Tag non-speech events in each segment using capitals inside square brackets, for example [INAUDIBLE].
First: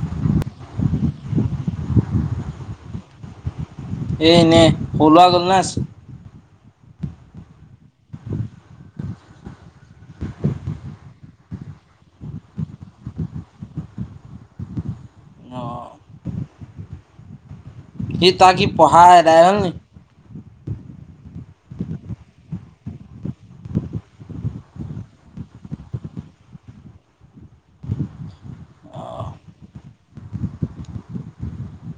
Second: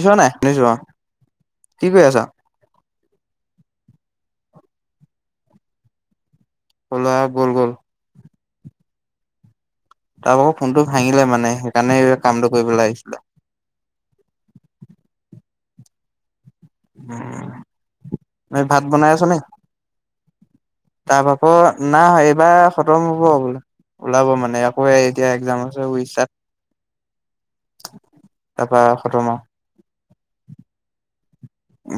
[UNINTELLIGIBLE] কি কৰি আছা? এ, এনেই সৰু ল'ৰা গ'ল নে আছে? সৰু ল'ৰা গ'ল, গ'ল। তাৰ ভাগৰ ফোনটো ভাঙিলে মানে সেইকাৰণে এই কামটো কৰিবলে আহিছিলে। উম কি তা কি পঢ়াৰ আদাই হ'ল নি? তাৰ আকৌ না এইবাৰ খতম হ'ব বোলে ওলাব মানে আকৌ এতিয়া একজাম আছে উৰিষ্যাত তাৰপা খতম আৰু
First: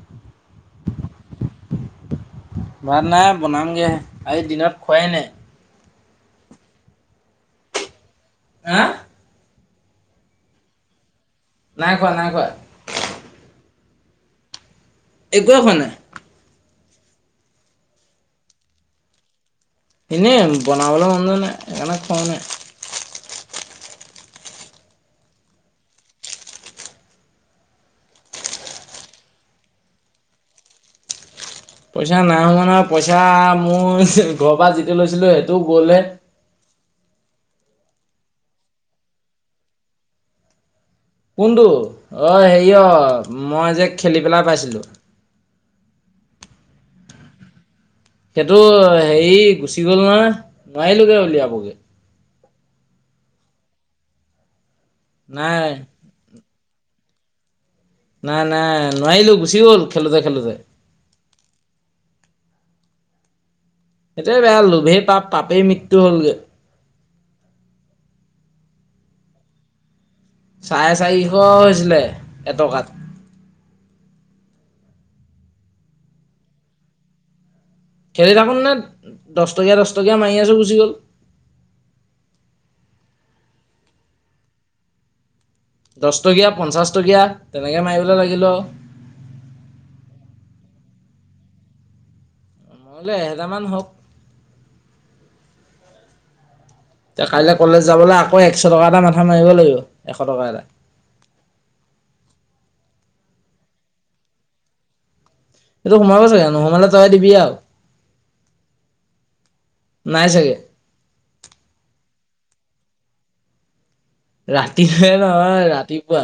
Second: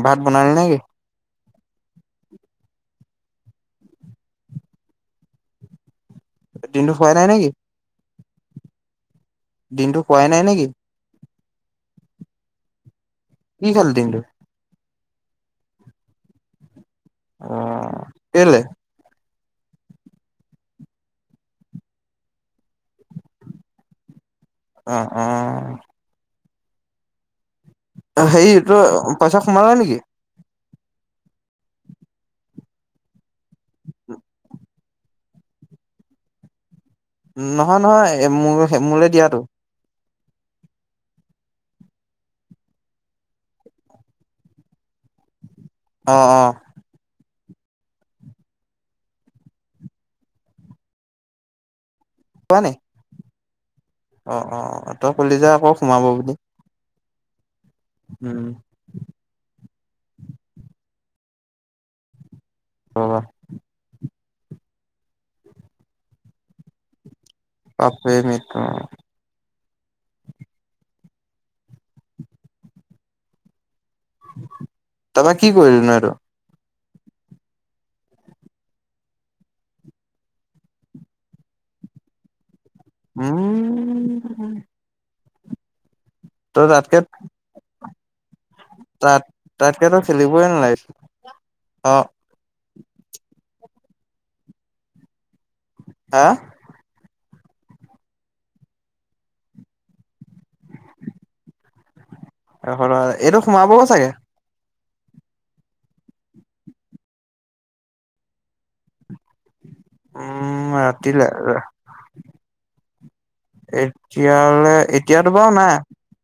ভাত বনালি নে কি? ভাত নাই বনাম গেহে আজি দিনত খোৱাই নাই। দিনতো খোৱাই নাই নেকি? আ দিনটো খোৱাই নাই নেকি? নাই খোৱা, নাই খোৱা। কি খালি দিনতো? একোৱেই খোৱা নাই। অ', কেলে? এনেই বনাবলে মন যোৱা নাই, সেইকাৰণে খোৱায়ো নাই। অ', অ' হেৰি তোৰ পইচা সোমালে নেকি? পইচা নাই সোমোৱা নহয়, পইচা মোৰ ঘৰৰ পৰা যিটো লৈছিলো সেইটোও গ'লহে নহয়, নহয় এ-মোৰ মোলে দিয়াতো। কোনটো? অ', হেৰি অ', মই যে, খেলি পেলাই পাইছিলোঁ। অ', অ'। সেইটো হেৰি গুচি গ'ল নহয়, নোৱাৰিলোগে উলিয়াবগে। [UNINTELLIGIBLE] নে? অ', অ', অ'। তই কলি যে, নাই আকৌ সোমাব বুলি। নাই, উম নাই। নোৱাৰিলোঁ। গুচি গ'ল খেলোঁতে, খেলোঁতে ৰবা এইটোয়েই বেয়া। লোভেই পাপ, পাপেই মৃত্যু হ'লগৈ। পাপেই মৃত্যু। অ'। চাৰে চাৰিশ হৈছিলে। এটকাত তাপা, কি কৰিলি নো সেইটো? খেলি থাকোঁতে নে, দহ টকীয়া, দহ টকীয়া মাৰি আছোঁ। গুচি গ'ল উম। দহ টকীয়া, তই পঞ্চাশ তাতকে টকীয়া তেনেকে মাৰিবলৈ লাগিলোঁ আও অহ। মই বোলো, এহেজাৰমান হওক। আ তে কাইলে কলেজ যাবলৈ আকৌ এশ টকা এটা মাথা মাৰিব লাগিব। এশ টকা এটা এশ টকা এটা, এইটো সোমাব চাগে। এইটো সোমাব চাগে। নোসোমালে তই দিবি আৰু নাই চাগে উম, ৰাতিলে এই তেতিয়াহ'লে ৰাতিহে এতিয়াতো বাৰু নহয় নাই ৰাতিপুৱা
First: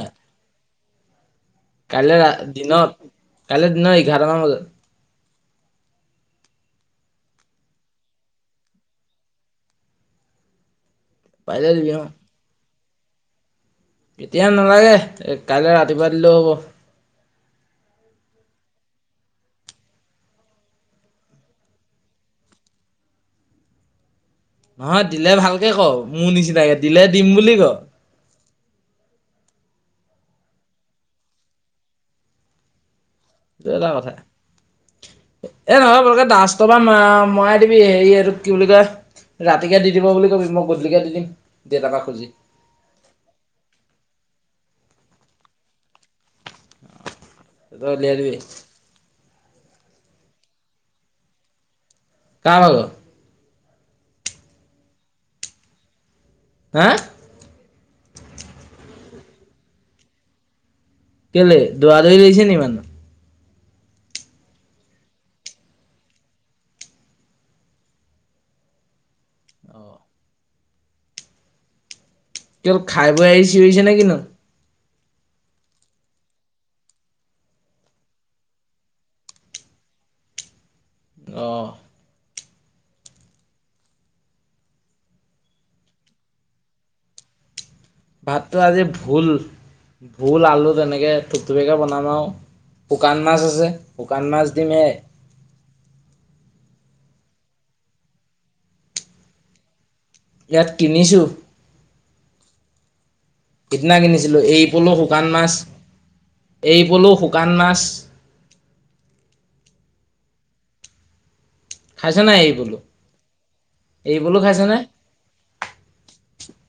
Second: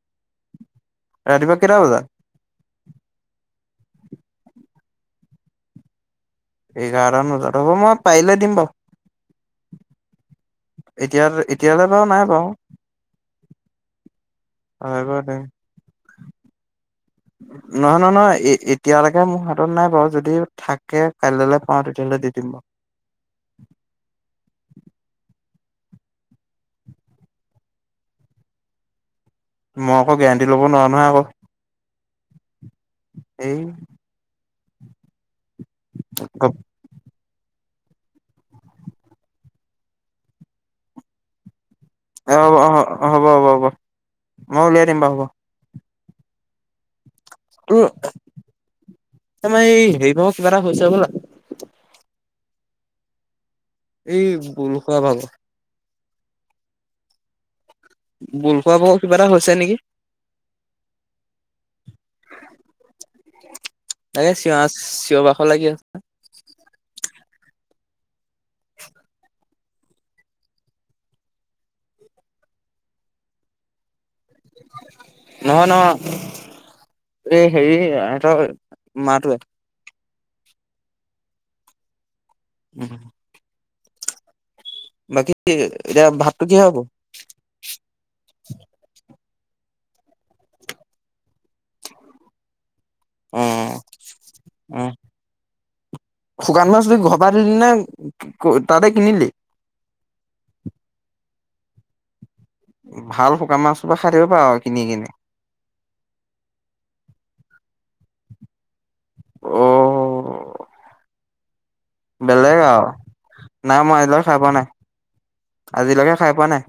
ৰাতিপুৱা কেইটা বজাত কাইলৈ ৰা, দিনত। কাইলৈ দিনৰ এঘাৰটামান বজাত। এঘাৰটামান বজাত। হ'ব, মই পাৰিলে দিম বাৰু। এতিয়া, পাৰিলে দিবি অ এতিয়ালৈ নাই বাও। এতিয়া নালাগে, বাৰু এ দিম কাইলে ৰাতিপুৱা হেল্ল'। নহয়, নহয়, নহয় এতিয়ালৈকে মোৰ হাতত নাই বাৰু যদি থাকে কাইলৈ পাওঁ তেতিয়াহ'লে দি দিম বাৰু। নহয় দিলে, ভালকে ক' মোৰ নিচিনাকে দিলে দিম বুলি ক'। মই আকৌ গেৰাণ্টি ল'ব নোৱাৰো নহয় আকৌ। এই এইটো এটা কথা। এ নহয় [UNINTELLIGIBLE] মৰাই দিবি হেৰি এইটোক কি বুলি কয় ৰাতিকে দি দিব বুলি ক'বি মই গধূলিকে দি দিম। দেতাৰ পা খুজি অ হ'ব হ'ব হ'ব মই উলিয়াই দিম বাও হ'ব। তই উলিয়াই দিবি। তাৰমানে এই হেৰি ভাগৰ কিবা এটা হৈছে হ'বলা। কাৰ ভাগৰ? এই বল খোৱা ভাগৰ। হা? বল খোৱা ভাগৰ কিবা এটা হৈছে নেকি। কেলে দৌৰা-দৌৰি কৰিছে নি মানে? এ, চিঞা, চিঞৰ বাখৰ লাগি আছ অ কি হ'ল খাই বৈ আহি চিঞৰিছে নে কি নো? নহয়, নহয় এই হেৰি এহঁতৰ মাতোৱে। অ'। উম। বাকী এতিয়া ভাতটো কিহৰে হ'ব? ভাতটো আজি ভোল। ভোল, আলু তেনেকে ঠুপঠুপিয়াকে বনাম আৰু। শুকান মাছ অ আছে, শুকান মাছ দিম অ এয়াই। শুকান মাছটো ঘৰ পৰা দিলি নে তাতে কিনিলি? ইয়াত কিনিছোঁ। ভাল শুকান মাছ সোপা সেইদিনা খাই থাকিব কিনিছিলোঁ পাৰ কিনি এৰিপলু, কিনি শুকান মাছ, এৰিপলু, শুকান মাছ। অ' খাইছে নাই এৰি বেলেগ পলু আৰু। নাই মই এৰি আজিলৈকে পলু খাই পোৱা খাইছে নাই, নে আজিলৈকে খাই পোৱা নাই।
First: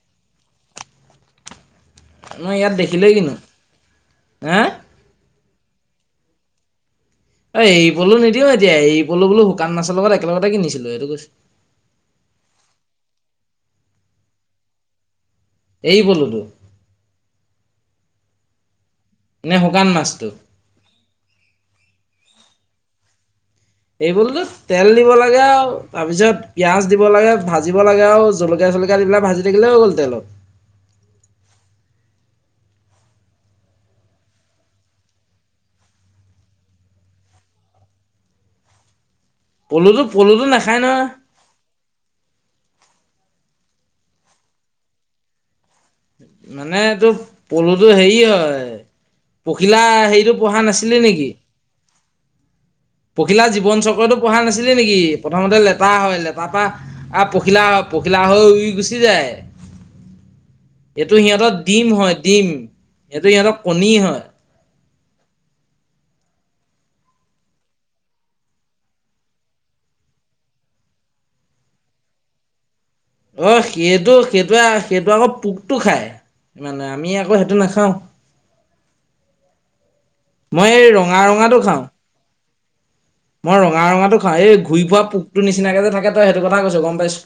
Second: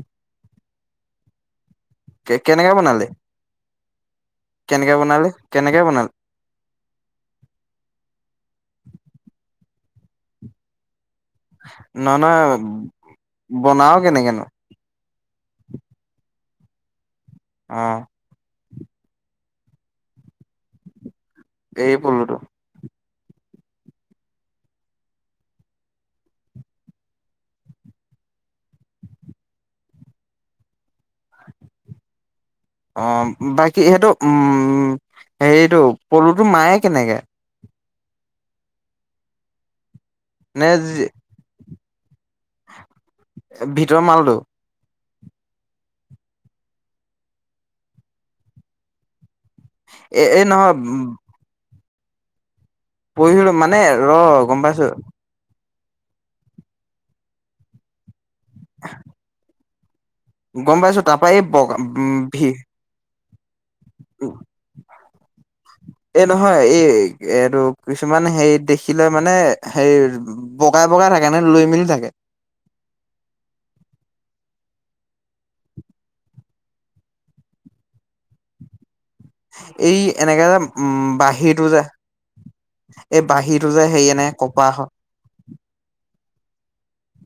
মই কেনেকে ইয়াত বনালি দেখিলেই কিনো, এ কেনেকে বনালি কেনেকে বনা এৰিপলু নিদিও এতিয়া, এৰিপলু বোলো শুকান মাছৰ লগত একেলগতে কিনিছিলোঁ, এইটো কৈছোঁ। নহয়, নহয় বনাওঁ কেনেকেনো? এৰিপলুটো? অ'। নে শুকান মাছটো? এৰিপলুটো। এৰিপলুটো তেল দিব লাগে আৰু তাৰ পিছত পিয়াঁজ দিব লাগে, ভাজিব লাগে আৰু জলকীয়া চলকীয়া দি পেলাই বিলাক ভাজি থাকিলে হৈ গ'ল তেলত। অ', বাকী সেইটো উম, হেৰিটো পলুটো মাৰে কেনেকে? পলুটো পলুটো নে নাখায় নহয়। ভিতৰৰ মালটো? মানে টো, পলুটো হেৰি হয়। পখিলা এ হেৰিটো এই পঢ়া নহয় নাছিলি নেকি? পখিলা পঢ়িলো মানে জীৱন ৰ চক্ৰতো পঢ়া গম নাছিলি পাইছো নেকি? প্ৰথমতে লে লেটা হয়, লেটাৰপা আ, পখিলা হয়, পখি পখিলা হৈ উৰি গুচি যায়। গম পাইছোঁ তাপা এই বগা-উম, ভি এইটো ইহঁতৰ কণী হয়। এ, নহয় এই, এইটো কিছুমান হেৰি দেখিলে মানে হেৰি বগাই, বগাই থাকে নে লৈ মেলি থাকে। অ', সেইটো, সেইটোৱে, সেইটো আকৌ পোকটো খায় ইমানে আমি আকৌ সেইটো নাখাওঁ। এই, এনেকে যে, মই এই উম, ৰঙা ৰঙাটো বাহিৰটো যে খাওঁ। এই মই বাঁহীটো ৰঙা, যে হেৰি ৰঙাটো এনে খাওঁ এই কপাহ ঘূৰি ফুৰা পোকটো নিচিনাকে যে, থাকে তই সেইটো কথা কৈছ গম পাইছোঁ।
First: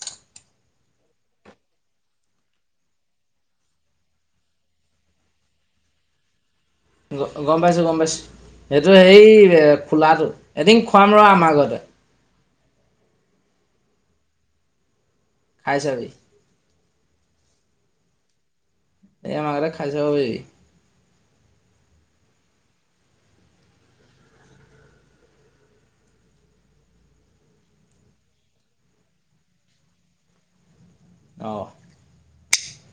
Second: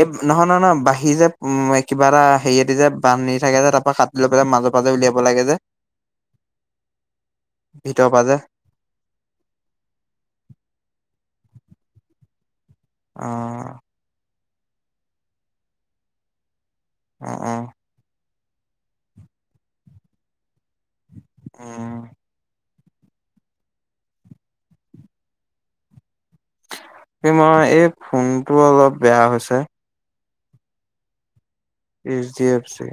এই নহয়, নহয়, নহয় বাহি যে, উম, কিবা এটা হেৰিয়েদি যে, বান্ধি থাকে যে, তাৰ পৰা কাটি লৈ পেলাই মাজৰ পৰাজে উলিয়াব লাগে যে গম পাইছোঁ, গম ভিতৰৰ পাইছোঁ পৰা যে সেইটো, সেই খোলাটো এদিন খোৱাম ৰ, আমাৰ ঘৰতে। অ' খাই চাবি। অ অ এই আমাৰ ঘৰতে খাই চাব পাৰিবি অ এই মই এই ফোনটো অলপ বেয়া হৈছে অ এইচ ডি এফ চি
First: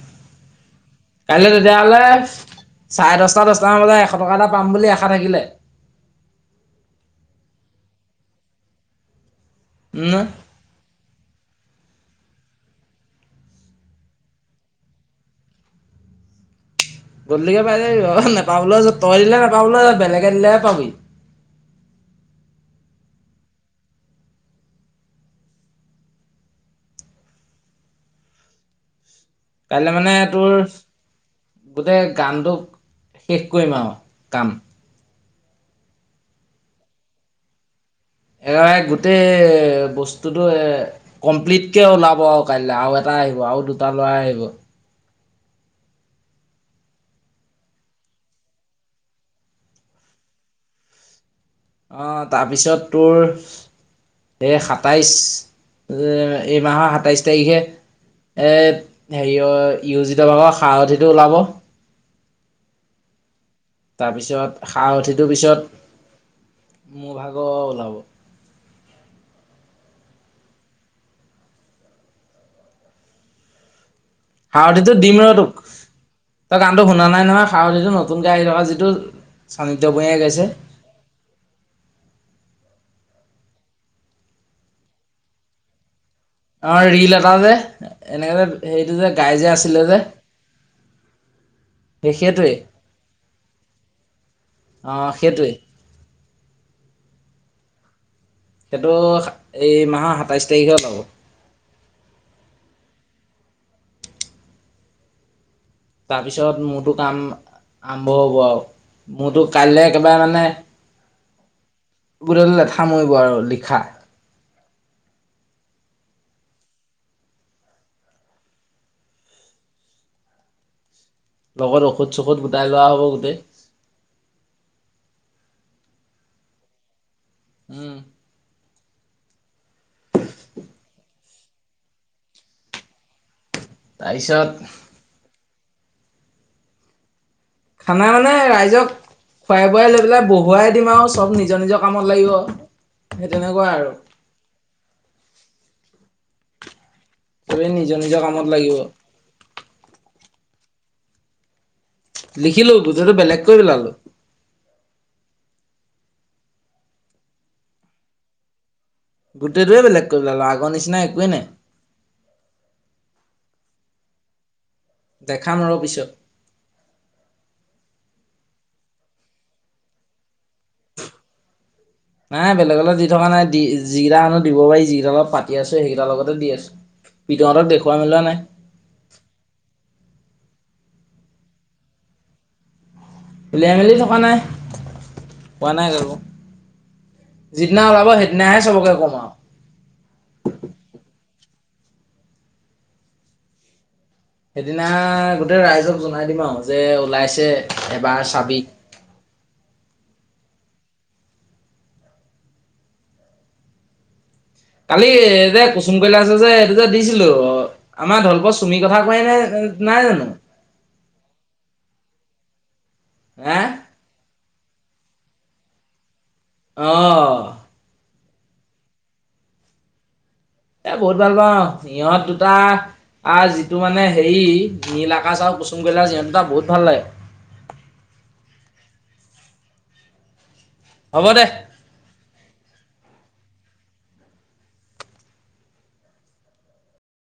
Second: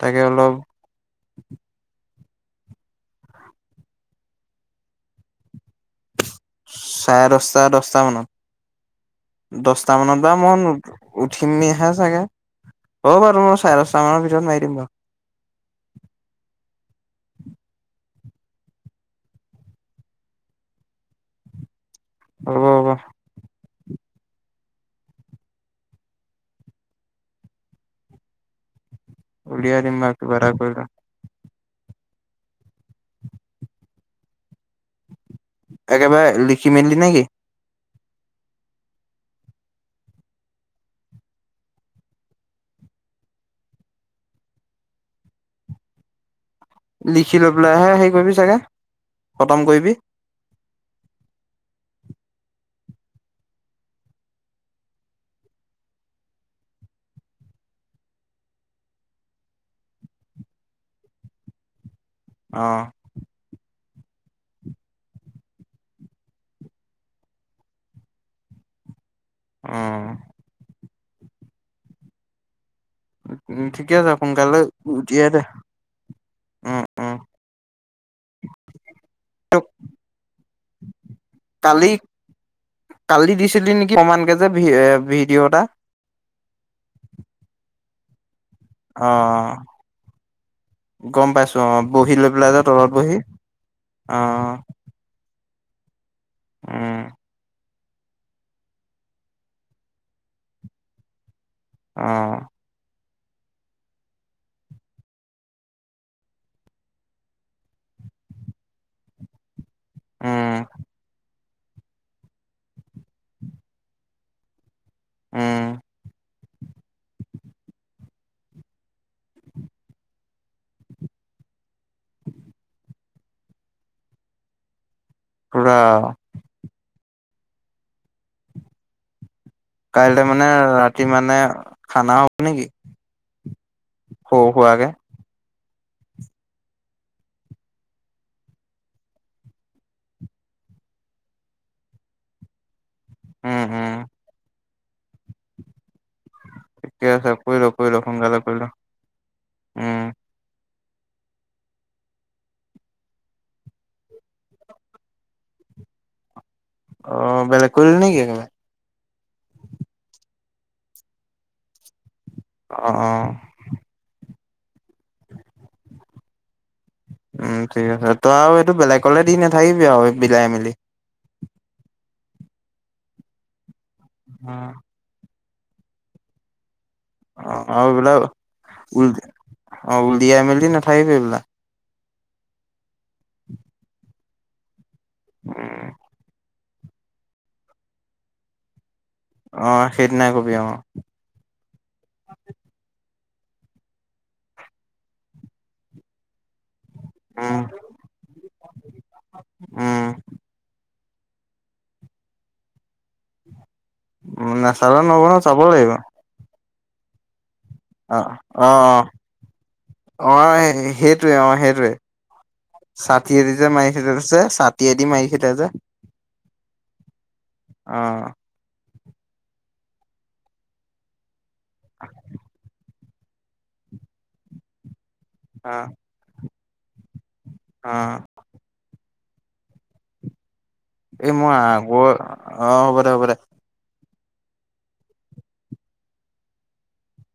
তাকে অলপ কাইলৈ তেতিয়া হ'লে চাৰে দচটা দশটামান বজাত এশ টকা এটা পাম বুলি আশা থাকিলে চাৰে দহটা দহটা মানত দশটা উম মানত বাৰু মই [UNINTELLIGIBLE] উঠিম [UNINTELLIGIBLE] চাগে হ'ব বাৰু মই চাৰে দহটা মানৰ ভিতৰত মাৰি দিম বাৰু গধূলিকে পাই যাবি বাৰু নাপাবলৈও আছ তই দিলে নেপাবলৈ আছ বেলেগে দিলেহে পাবি হব হব উলিয়াই কাইলৈ দিম মানে আৰু কিবা তোৰ এটা কৰি গোটেই গানটো শেষ কৰিম আৰু কাম একেবাৰে লিখি মেলি নেকি একেবাৰে গোটেই বস্তুটো কমপ্লিটকে ওলাব আৰু কাইলৈ আৰু এটা আহিব আৰু দুটা লৰাই আহিব লিখি লৈ পেলাই হে হেৰি কৰিবি চাগে খতম কৰিবি অ তাৰপিছত তোৰ এই সাতাইছ এই মাহৰ সাতাইছ তাৰিখে হেৰি [UNINTELLIGIBLE] য়োজিতভাগৰ সাৰথিটো ওলাব অ তাৰপিছত সাৰথিটোৰ পিছত মোৰভাগৰ ওলাব অ'। উম ঠিকে আছা। সাৰথিটো দিম ৰ তোক তই উম গানটো শুনা উম নাই নহয় সাৰথিটো নতুনকে আহি থকা যিটো চান্দিত্য বনিয়াই গাইছে। কালি কালি দিছিলো নেকি অকমানকে যে ভিডিঅ' এটা। অ' ৰীল এটাযে এনেকে যে। সেইটো যে গাই যে অ' আছিলে যে গম পাইছোঁ অ' সেই বহি লৈ পেলাই সেইটোৱে যে তলত বহি অ'। অ [UNINTELLIGIBLE] উম। সেইটো এই মাহৰ সাতাইশ তাৰিখে পাব। অ। তাৰপিছত মোৰতো কাম আৰম্ভ হ'ব আৰু। মোৰতো কাইলে একেবাৰে মানে উম [UNINTELLIGIBLE] লেঠা মৰিব আৰু লিখা। উ। লগত ঔষধ সৌষধ গোটাই লোৱা হ'ব গোটেই। পোৰা। উম। কাইলৈ মানে ৰাতি মানে খানা হ'ব নেকি? সৰু তাৰপিছত সুৰাকে খানা মানে, ৰাইজক খুৱাই বোৱাই লৈ পেলাই বহুৱাই দিম আৰু চব নিজৰ নিজৰ কামত লাগিব। সেই উম তেনেকুৱা আৰু। উম ঠিকে আছে কৰি ল চবেই কৰি নিজৰ ল নিজৰ সোনকালে কামত কৰি ল। লাগিব। উম। লিখিলো [UNINTELLIGIBLE] বেলেগকৈ পেলালো। অ, বেলেগ কৰিল নেকি? গোটেইটোৱে বেলেগ কৰি পেলালো আগৰ নিচিনা একোৱেই নাই। অ, অ। দেখাম ৰ পিছত। উম ঠিক আছে তই আৰু এইটো বেলেগ'লে দি নাথাকিবি আৰু বিলাই মেলি। নাই বেলেগ'লে দি থকা নাই দি জিৰা আনো অ দিব পাৰি জৰা অলপ ফাট কি আছ সেইকেইটা লগতে দি আছো। পিতহঁতক অ [UNINTELLIGIBLE] দেখুৱাই উল মেলোৱা নাই অ উলদিয়াই মেলি নথ [INAUDIBLE] উলিয়াই মেলি থকা নাই। পোৱা নাই কাকো। যিদিনা ওলাব সেইদিনাহে চবকে কম আৰু। অ, সেইদিনাই কবি অ। [INAUDIBLE] সেইদিনা গোটেই ৰাইজক জনাই দিম আৰু। যে ওলাইছে উম এবাৰ চাবিক উম নাচালে কালি নহব ন এই চাব যে, কুচুমকৈলাসে যে যে দিছিলো অ। নাই জানো অ-অ-অ-অ সেইটোয়ে অ সেইটোয়ে। ছাঠি এৰি হে যে [UNINTELLIGIBLE] ছাতিয়ে দি মাৰি চিলে যে অঁ। [INAUDIBLE] এ বহুত ভাল পাওঁ। সিহঁত দুটা আৰু যিটো মানে হেৰি নীল আ [UNINTELLIGIBLE] অ কুচুম কৈলাশ সিহঁত দুইটা বহুত ভাল লাগে। অ'। হ'ব এই দে মই আগৰ অ', হ'ব হ'ব দে।